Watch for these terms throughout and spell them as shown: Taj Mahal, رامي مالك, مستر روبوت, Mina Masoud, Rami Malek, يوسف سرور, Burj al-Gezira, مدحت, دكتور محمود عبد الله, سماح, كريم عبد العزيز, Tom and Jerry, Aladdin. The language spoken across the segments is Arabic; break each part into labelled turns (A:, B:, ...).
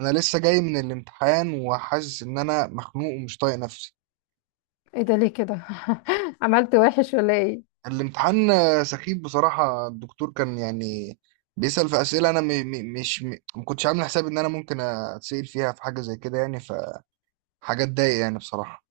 A: انا لسه جاي من الامتحان وحاسس ان انا مخنوق ومش طايق نفسي.
B: ايه ده؟ ليه كده؟ عملت وحش ولا ايه؟
A: الامتحان سخيف بصراحة. الدكتور كان يعني بيسأل في أسئلة، أنا م م مش م ما كنتش عامل حساب إن أنا ممكن أتسأل فيها في حاجة زي كده يعني، فحاجة تضايق يعني بصراحة.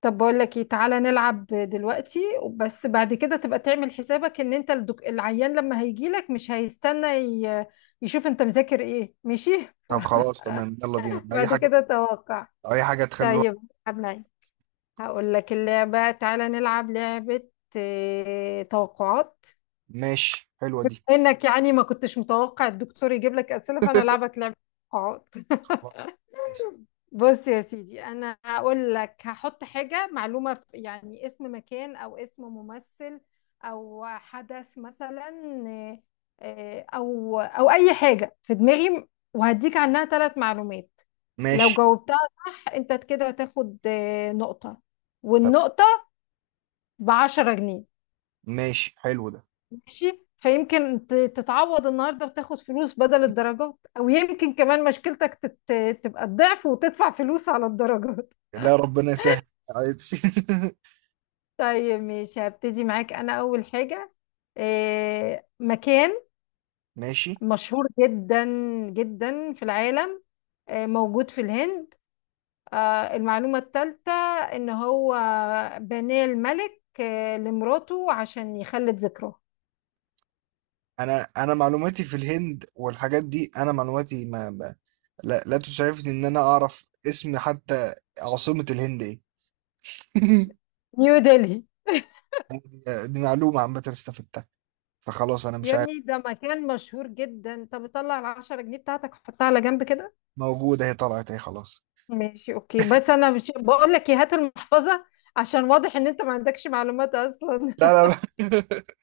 B: طب بقول لك ايه، تعالى نلعب دلوقتي. بس بعد كده تبقى تعمل حسابك ان انت العيان لما هيجي لك مش هيستنى يشوف انت مذاكر ايه، ماشي.
A: طب خلاص تمام، يلا بينا أي
B: بعد
A: حاجة،
B: كده توقع.
A: أي حاجة تخلي الواحد
B: طيب. العب معي. هقول لك اللعبة، تعالى نلعب لعبة. توقعات.
A: ماشي. حلوة دي.
B: انك يعني ما كنتش متوقع الدكتور يجيب لك اسئلة، فانا العبك لعبة توقعات.
A: خلاص ماشي.
B: بص يا سيدي، انا هقول لك هحط حاجه معلومه يعني اسم مكان او اسم ممثل او حدث مثلا. آه، آه، او او اي حاجه في دماغي، وهديك عنها 3 معلومات. لو
A: ماشي
B: جاوبتها صح، انت كده هتاخد نقطه،
A: تمام.
B: والنقطه ب10 جنيه.
A: ماشي حلو ده.
B: ماشي، فيمكن تتعوض النهارده وتاخد فلوس بدل الدرجات، او يمكن كمان مشكلتك تبقى الضعف وتدفع فلوس على الدرجات.
A: لا، ربنا يسهل، عادي.
B: طيب ماشي، هبتدي معاك انا اول حاجة. مكان
A: ماشي.
B: مشهور جدا جدا في العالم، موجود في الهند. المعلومة الثالثة ان هو بناه الملك لمراته عشان يخلد ذكراه.
A: انا معلوماتي في الهند والحاجات دي، انا معلوماتي لا لا تسعفني ان انا اعرف اسم حتى. عاصمة الهند ايه؟
B: نيو دلهي.
A: دي معلومة عامة استفدتها، فخلاص انا مش
B: يا
A: عارف.
B: ابني ده مكان مشهور جدا، طب طلع ال10 جنيه بتاعتك وحطها على جنب كده.
A: موجودة، هي طلعت اهي، خلاص.
B: ماشي اوكي، بس انا مش بقول لك إيه، هات المحفظة عشان واضح ان انت ما عندكش معلومات اصلا.
A: لا لا.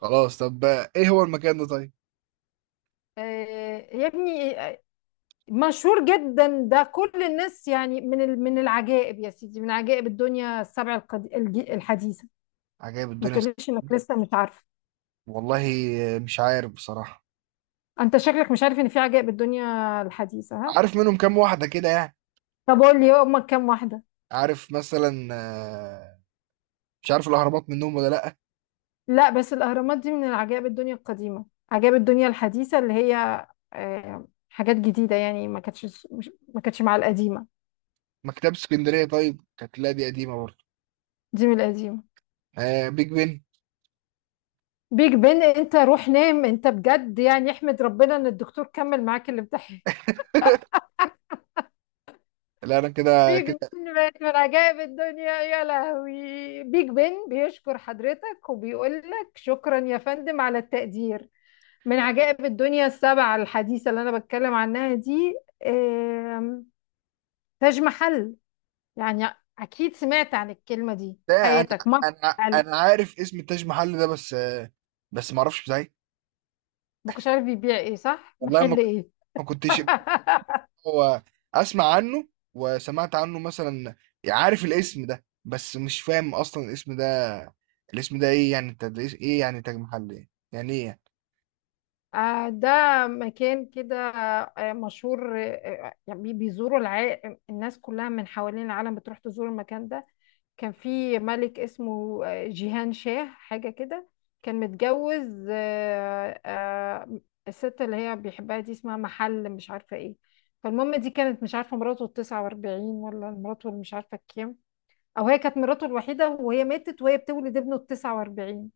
A: خلاص طب. ايه هو المكان ده طيب؟
B: يا ابني، مشهور جدا ده، كل الناس يعني، من من العجائب يا سيدي، من عجائب الدنيا ال7 الحديثة.
A: عجائب
B: ما
A: الدنيا؟
B: تقوليش انك لسه مش عارفه.
A: والله مش عارف بصراحة.
B: انت شكلك مش عارف ان في عجائب الدنيا الحديثة، ها؟
A: عارف منهم كام واحدة كده يعني.
B: طب قول لي هما كام واحدة.
A: عارف مثلا، مش عارف الأهرامات منهم ولا لأ.
B: لا بس الاهرامات دي من العجائب الدنيا القديمة، عجائب الدنيا الحديثة اللي هي حاجات جديدة يعني، ما كانتش مع القديمة.
A: مكتبة اسكندرية طيب، كانت، لا دي قديمة برضه.
B: دي من القديمة.
A: آه، بيج بن.
B: بيج بن؟ انت روح نام انت بجد يعني، احمد ربنا ان الدكتور كمل معاك الامتحان.
A: لا انا كده
B: بيج
A: كده.
B: بن بقت من عجائب الدنيا؟ يا لهوي، بيج بن بيشكر حضرتك وبيقول لك شكرا يا فندم على التقدير. من عجائب الدنيا ال7 الحديثة اللي أنا بتكلم عنها دي، آم، تاج محل. يعني أكيد سمعت عن الكلمة دي في
A: لا، انا
B: حياتك مرة
A: انا
B: على الأقل.
A: انا عارف اسم التاج محل ده، بس ما اعرفش ازاي.
B: ما كنتش عارف بيبيع إيه؟ صح؟
A: والله
B: محل إيه؟
A: ما كنتش. هو اسمع عنه، وسمعت عنه مثلا، عارف الاسم ده بس مش فاهم اصلا الاسم ده. الاسم ده ايه يعني؟ انت ده إيه؟ إيه يعني تاج محل؟ ايه يعني، ايه يعني؟
B: ده مكان كده مشهور، يعني الناس كلها من حوالين العالم بتروح تزور المكان ده. كان في ملك اسمه جيهان شاه حاجة كده، كان متجوز الست اللي هي بيحبها دي اسمها محل مش عارفة ايه. فالمهم دي كانت مش عارفة مراته ال49 ولا مراته اللي مش عارفة الكام، أو هي كانت مراته الوحيدة وهي ماتت وهي بتولد ابنه ال49.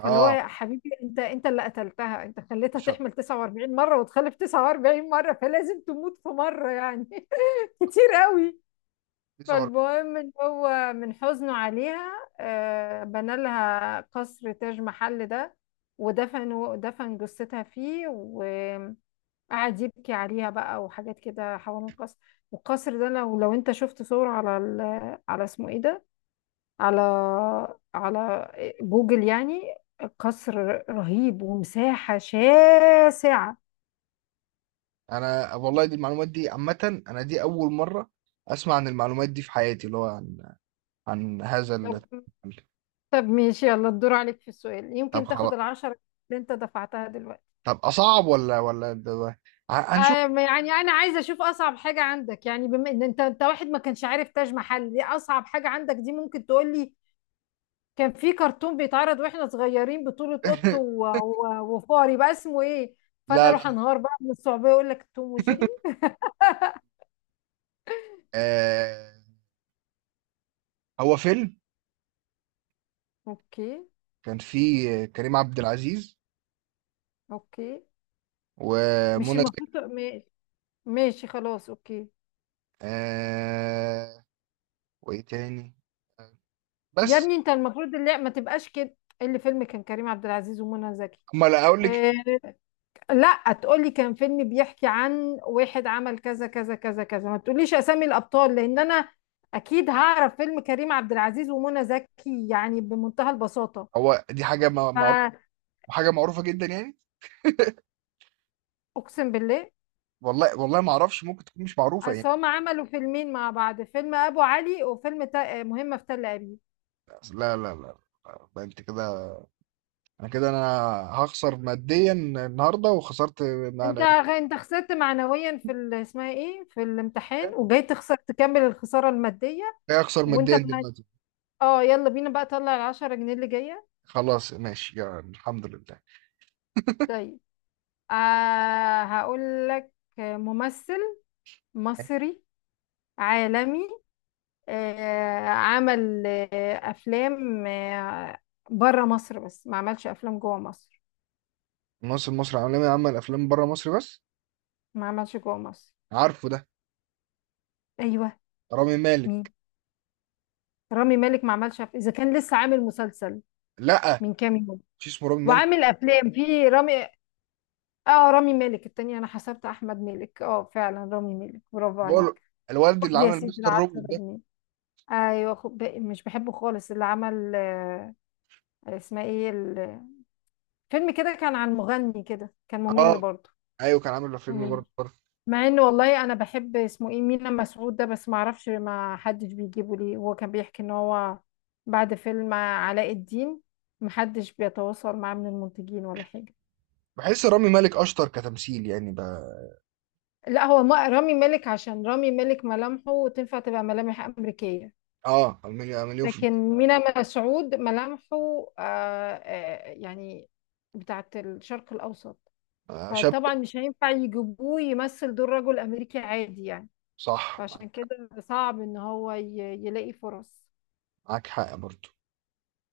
B: فاللي هو
A: اه.
B: يا حبيبي، انت اللي قتلتها، انت خليتها
A: شر.
B: تحمل 49 مرة وتخلف 49 مرة، فلازم تموت في مرة يعني. كتير قوي.
A: دي صور.
B: فالمهم ان هو من حزنه عليها، بنى لها قصر تاج محل ده، ودفن دفن جثتها فيه، وقعد يبكي عليها بقى وحاجات كده حوالين القصر. والقصر ده لو انت شفت صور على على اسمه ايه ده، على على جوجل يعني، قصر رهيب ومساحة شاسعة.
A: انا والله دي المعلومات دي عامة، انا دي اول مرة اسمع عن المعلومات دي في حياتي، اللي هو عن هذا ال.
B: طب طب ماشي، يلا الدور عليك في السؤال،
A: طب
B: يمكن تاخد
A: خلاص.
B: ال10 اللي انت دفعتها دلوقتي.
A: طب اصعب ولا
B: آه،
A: هنشوف.
B: يعني انا عايزه اشوف اصعب حاجه عندك، يعني بما ان انت واحد ما كانش عارف تاج محل دي، اصعب حاجه عندك دي ممكن تقول لي كان في كرتون بيتعرض واحنا صغيرين بطولة قط وفار يبقى اسمه ايه، فانا
A: لا
B: اروح
A: لا.
B: انهار بقى من الصعوبيه، اقول لك توم وجيري.
A: آه، هو فيلم
B: اوكي،
A: كان فيه كريم عبد العزيز
B: اوكي. مش
A: ومنى
B: المفروض
A: زكي،
B: تق- ماشي، ماشي خلاص اوكي.
A: آه وايه تاني
B: يا
A: بس.
B: ابني انت المفروض اللي ما تبقاش كده، إيه اللي فيلم كان كريم عبد العزيز ومنى زكي؟
A: اما لا اقول لك.
B: آه، لا تقولي كان فيلم بيحكي عن واحد عمل كذا كذا كذا كذا، ما تقوليش اسامي الابطال، لان انا اكيد هعرف فيلم كريم عبد العزيز ومنى زكي يعني بمنتهى البساطه.
A: هو دي حاجه معروفه، حاجه معروفه جدا يعني.
B: فاقسم بالله،
A: والله والله ما اعرفش، ممكن تكون مش معروفه
B: أصل
A: يعني.
B: هما عملوا فيلمين مع بعض، فيلم ابو علي وفيلم مهمه في تل ابيب.
A: لا لا لا، لا، انت كده. انا كده انا هخسر ماديا النهارده، وخسرت
B: انت
A: انا.
B: انت خسرت معنويا في اسمها ايه، في الامتحان، وجاي تخسر تكمل الخساره الماديه.
A: هخسر
B: وانت
A: ماديا
B: ما-
A: دلوقتي.
B: اه يلا بينا بقى، طلع ال10 جنيه اللي جايه.
A: خلاص ماشي، يا الحمد لله.
B: طيب، هقول لك ممثل مصري عالمي، عمل أفلام بره مصر بس ما عملش أفلام جوه مصر.
A: ممثل مصري عالمي، عمل افلام بره مصر بس.
B: ما عملش جوه مصر.
A: عارفه ده.
B: أيوه.
A: رامي
B: مين؟
A: مالك.
B: رامي مالك ما عملش إذا كان لسه عامل مسلسل
A: لا،
B: من كام يوم
A: مش اسمه رامي مالك.
B: وعامل أفلام في رامي. اه رامي مالك التانية، أنا حسبت أحمد مالك، اه فعلا رامي مالك، برافو
A: اللي هو
B: عليك.
A: الوالد اللي
B: خد يا
A: عمل
B: سيدي
A: مستر
B: العشرة
A: روبوت ده.
B: جنيه أيوه خد باقي، مش بحبه خالص اللي عمل، اسمها ايه فيلم كده كان عن مغني كده، كان ممل
A: اه
B: برضه.
A: ايوه، كان عامل فيلم
B: ممل،
A: برضه برضه.
B: مع انه والله انا بحب اسمه ايه، مينا مسعود ده، بس ما اعرفش ما حدش بيجيبه ليه، هو كان بيحكي ان هو بعد فيلم علاء الدين محدش بيتواصل معاه من المنتجين ولا حاجة.
A: بحس رامي مالك اشطر كتمثيل يعني بقى.
B: لا هو رامي مالك، عشان رامي مالك ملامحه تنفع تبقى ملامح أمريكية،
A: اه، مليون مليون في.
B: لكن مينا مسعود ملامحه يعني بتاعت الشرق الأوسط.
A: شاب.
B: فطبعا مش هينفع يجيبوه يمثل دور رجل أمريكي عادي يعني.
A: صح،
B: فعشان
A: معاك.
B: كده صعب إن هو يلاقي فرص.
A: معاك حق برضه.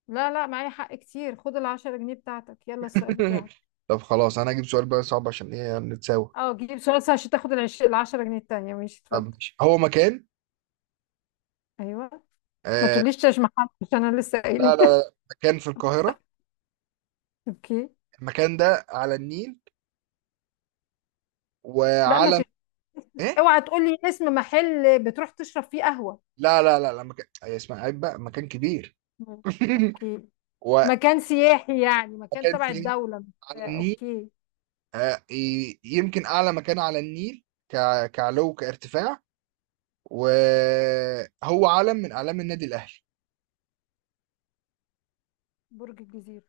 B: لا لا، معايا حق كتير، خد ال10 جنيه بتاعتك، يلا السؤال بتاعك.
A: طب خلاص، انا هجيب سؤال بقى صعب، عشان ايه نتساوى.
B: اه جيب سؤال سهل عشان تاخد ال10 جنيه التانية، ماشي
A: طب
B: اتفضل.
A: ماشي. هو مكان.
B: ايوه. ما
A: آه
B: تقوليش مش محل عشان انا لسه قايله.
A: لا لا لا، مكان في القاهرة.
B: اوكي.
A: المكان ده على النيل،
B: لا ما
A: وعلم.
B: تقول،
A: ايه؟
B: اوعى تقولي اسم محل بتروح تشرب فيه قهوة.
A: لا لا لا، لا مكان، أي اسمها عيب بقى، مكان كبير.
B: مم. اوكي. مكان سياحي يعني، مكان
A: ومكان
B: تبع
A: سينا
B: الدولة
A: على النيل.
B: اوكي.
A: يمكن أعلى مكان على النيل، كعلو كارتفاع. وهو علم من أعلام النادي الأهلي.
B: برج الجزيرة.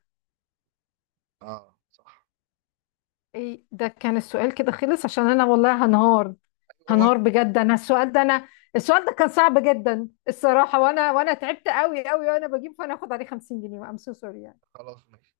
A: اه صح.
B: ايه ده؟ كان السؤال كده خلص؟ عشان انا والله هنهار،
A: هو
B: هنهار بجد. انا السؤال ده، انا السؤال ده كان صعب جدا الصراحه، وانا تعبت قوي قوي، وانا بجيب فانا اخد عليه 50 جنيه. ام سو سوري يعني.
A: خلاص ماشي.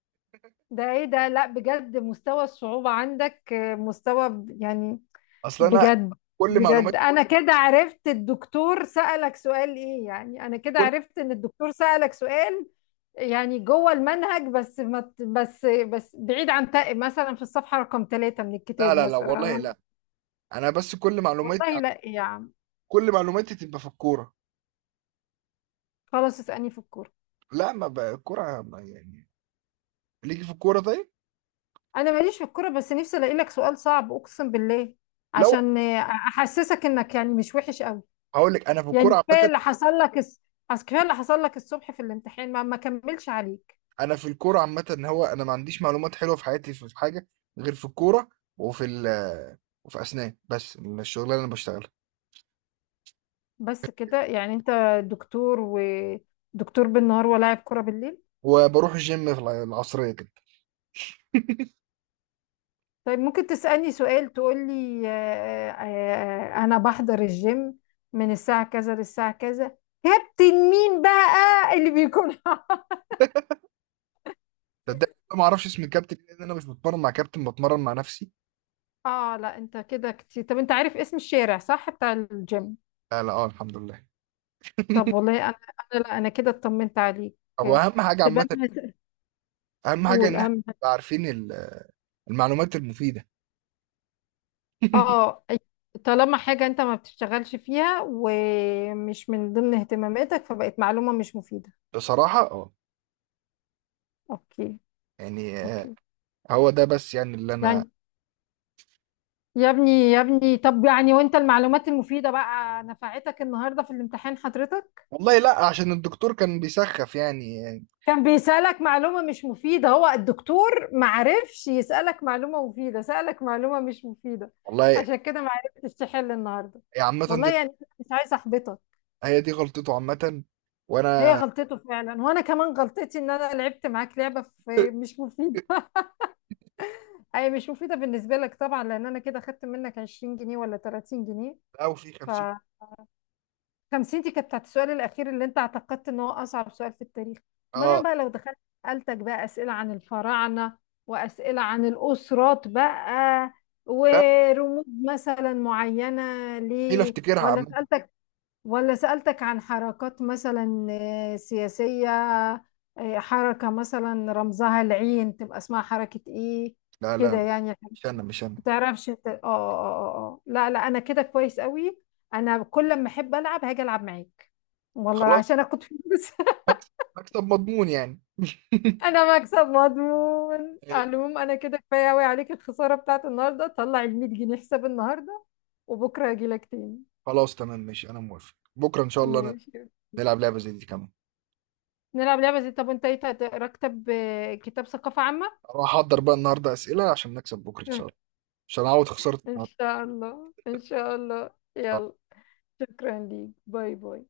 B: ده ايه ده، لا بجد مستوى الصعوبه عندك، مستوى يعني
A: أصل أنا
B: بجد
A: كل
B: بجد.
A: معلومات
B: انا كده عرفت الدكتور سألك سؤال ايه، يعني انا كده
A: كل
B: عرفت ان الدكتور سألك سؤال يعني جوه المنهج، بس ما ت- بس بعيد عن تق مثلا في الصفحة رقم 3 من
A: لا
B: الكتاب
A: لا لا، والله
B: مثلا.
A: لا. أنا بس،
B: والله لا يا عم.
A: كل معلوماتي تبقى في الكورة.
B: خلاص اسألني في الكورة.
A: لا، ما بقى الكورة يعني ليكي في الكورة طيب؟
B: انا ماليش في الكورة، بس نفسي الاقي لك سؤال صعب اقسم بالله
A: لو
B: عشان احسسك انك يعني مش وحش قوي.
A: هقول لك، أنا في
B: يعني
A: الكورة عامة.
B: كفاية اللي حصل لك الصبح في الامتحان، ما كملش عليه.
A: انا في الكوره عامه، ان هو انا ما عنديش معلومات حلوه في حياتي، في حاجه غير في الكوره. وفي ال وفي اسنان بس، من الشغلانه اللي انا بشتغلها.
B: بس كده يعني انت دكتور، ودكتور بالنهار ولاعب كرة بالليل.
A: وبروح الجيم في العصريه كده.
B: طيب ممكن تسألني سؤال، تقول لي انا بحضر الجيم من الساعة كذا للساعة كذا، كابتن مين بقى اللي بيكون؟
A: صدق ما اعرفش اسم الكابتن إيه، لان انا مش بتمرن مع كابتن، بتمرن مع نفسي.
B: اه لا انت كده كتير. طب انت عارف اسم الشارع صح، بتاع الجيم؟
A: لا لا، اه الحمد لله.
B: طب والله انا، انا لا انا كده اطمنت عليك.
A: هو اهم حاجه
B: تبقى
A: عامه،
B: انا،
A: اهم حاجه
B: قول
A: ان احنا
B: اهم.
A: نبقى عارفين المعلومات المفيده.
B: اه طالما حاجة انت ما بتشتغلش فيها ومش من ضمن اهتماماتك، فبقت معلومة مش مفيدة.
A: بصراحه اه.
B: اوكي.
A: يعني
B: اوكي.
A: هو ده بس يعني اللي انا.
B: يعني يا ابني، يا ابني، طب يعني وانت المعلومات المفيدة بقى نفعتك النهاردة في الامتحان حضرتك؟
A: والله لا، عشان الدكتور كان بيسخف يعني.
B: كان بيسألك معلومة مش مفيدة؟ هو الدكتور معرفش يسألك معلومة مفيدة، سألك معلومة مش مفيدة
A: والله
B: عشان كده معرفتش تحل النهاردة.
A: يا. عامة
B: والله
A: دي
B: يعني، مش عايزة احبطك.
A: هي دي غلطته عامةً،
B: هي
A: وأنا.
B: غلطته فعلا، وانا كمان غلطتي ان انا لعبت معاك لعبه في مش مفيده. اي مش مفيده بالنسبه لك طبعا، لان انا كده خدت منك 20 جنيه ولا 30 جنيه،
A: أو في
B: ف
A: 50.
B: 50 دي كانت بتاعت السؤال الاخير اللي انت اعتقدت ان هو اصعب سؤال في التاريخ. امال انا
A: آه،
B: بقى لو دخلت سالتك بقى اسئله عن الفراعنه، واسئله عن الاسرات بقى،
A: لأ
B: ورموز مثلا معينه،
A: مستحيل
B: ليه؟
A: أفتكرها
B: ولا
A: عامةً.
B: سالتك، ولا سألتك عن حركات مثلا سياسية، حركة مثلا رمزها العين تبقى اسمها حركة ايه،
A: لا، لا،
B: كده
A: لا،
B: يعني.
A: مش أنا، مش أنا.
B: ما تعرفش انت- اه اه اه آه. لا لا، انا كده كويس قوي. انا كل ما احب العب هاجي العب معاك، والله
A: خلاص.
B: عشان اخد فلوس.
A: مكسب، مكسب مضمون يعني.
B: انا مكسب مضمون على العموم. انا كده كفايه قوي عليك الخساره بتاعت النهارده، طلع ال 100 جنيه حساب النهارده، وبكره اجي لك تاني.
A: خلاص تمام ماشي، أنا موافق، بكرة إن شاء الله
B: ماشي،
A: نلعب لعبة زي دي كمان،
B: نلعب لعبه زي، طب انت ايه راكب كتاب ثقافه عامه؟
A: أروح أحضر بقى النهاردة أسئلة عشان نكسب بكرة إن شاء الله، عشان أعوض خسارة
B: إن
A: النهاردة.
B: شاء الله، إن شاء الله. يلا، شكرا ليك، باي باي.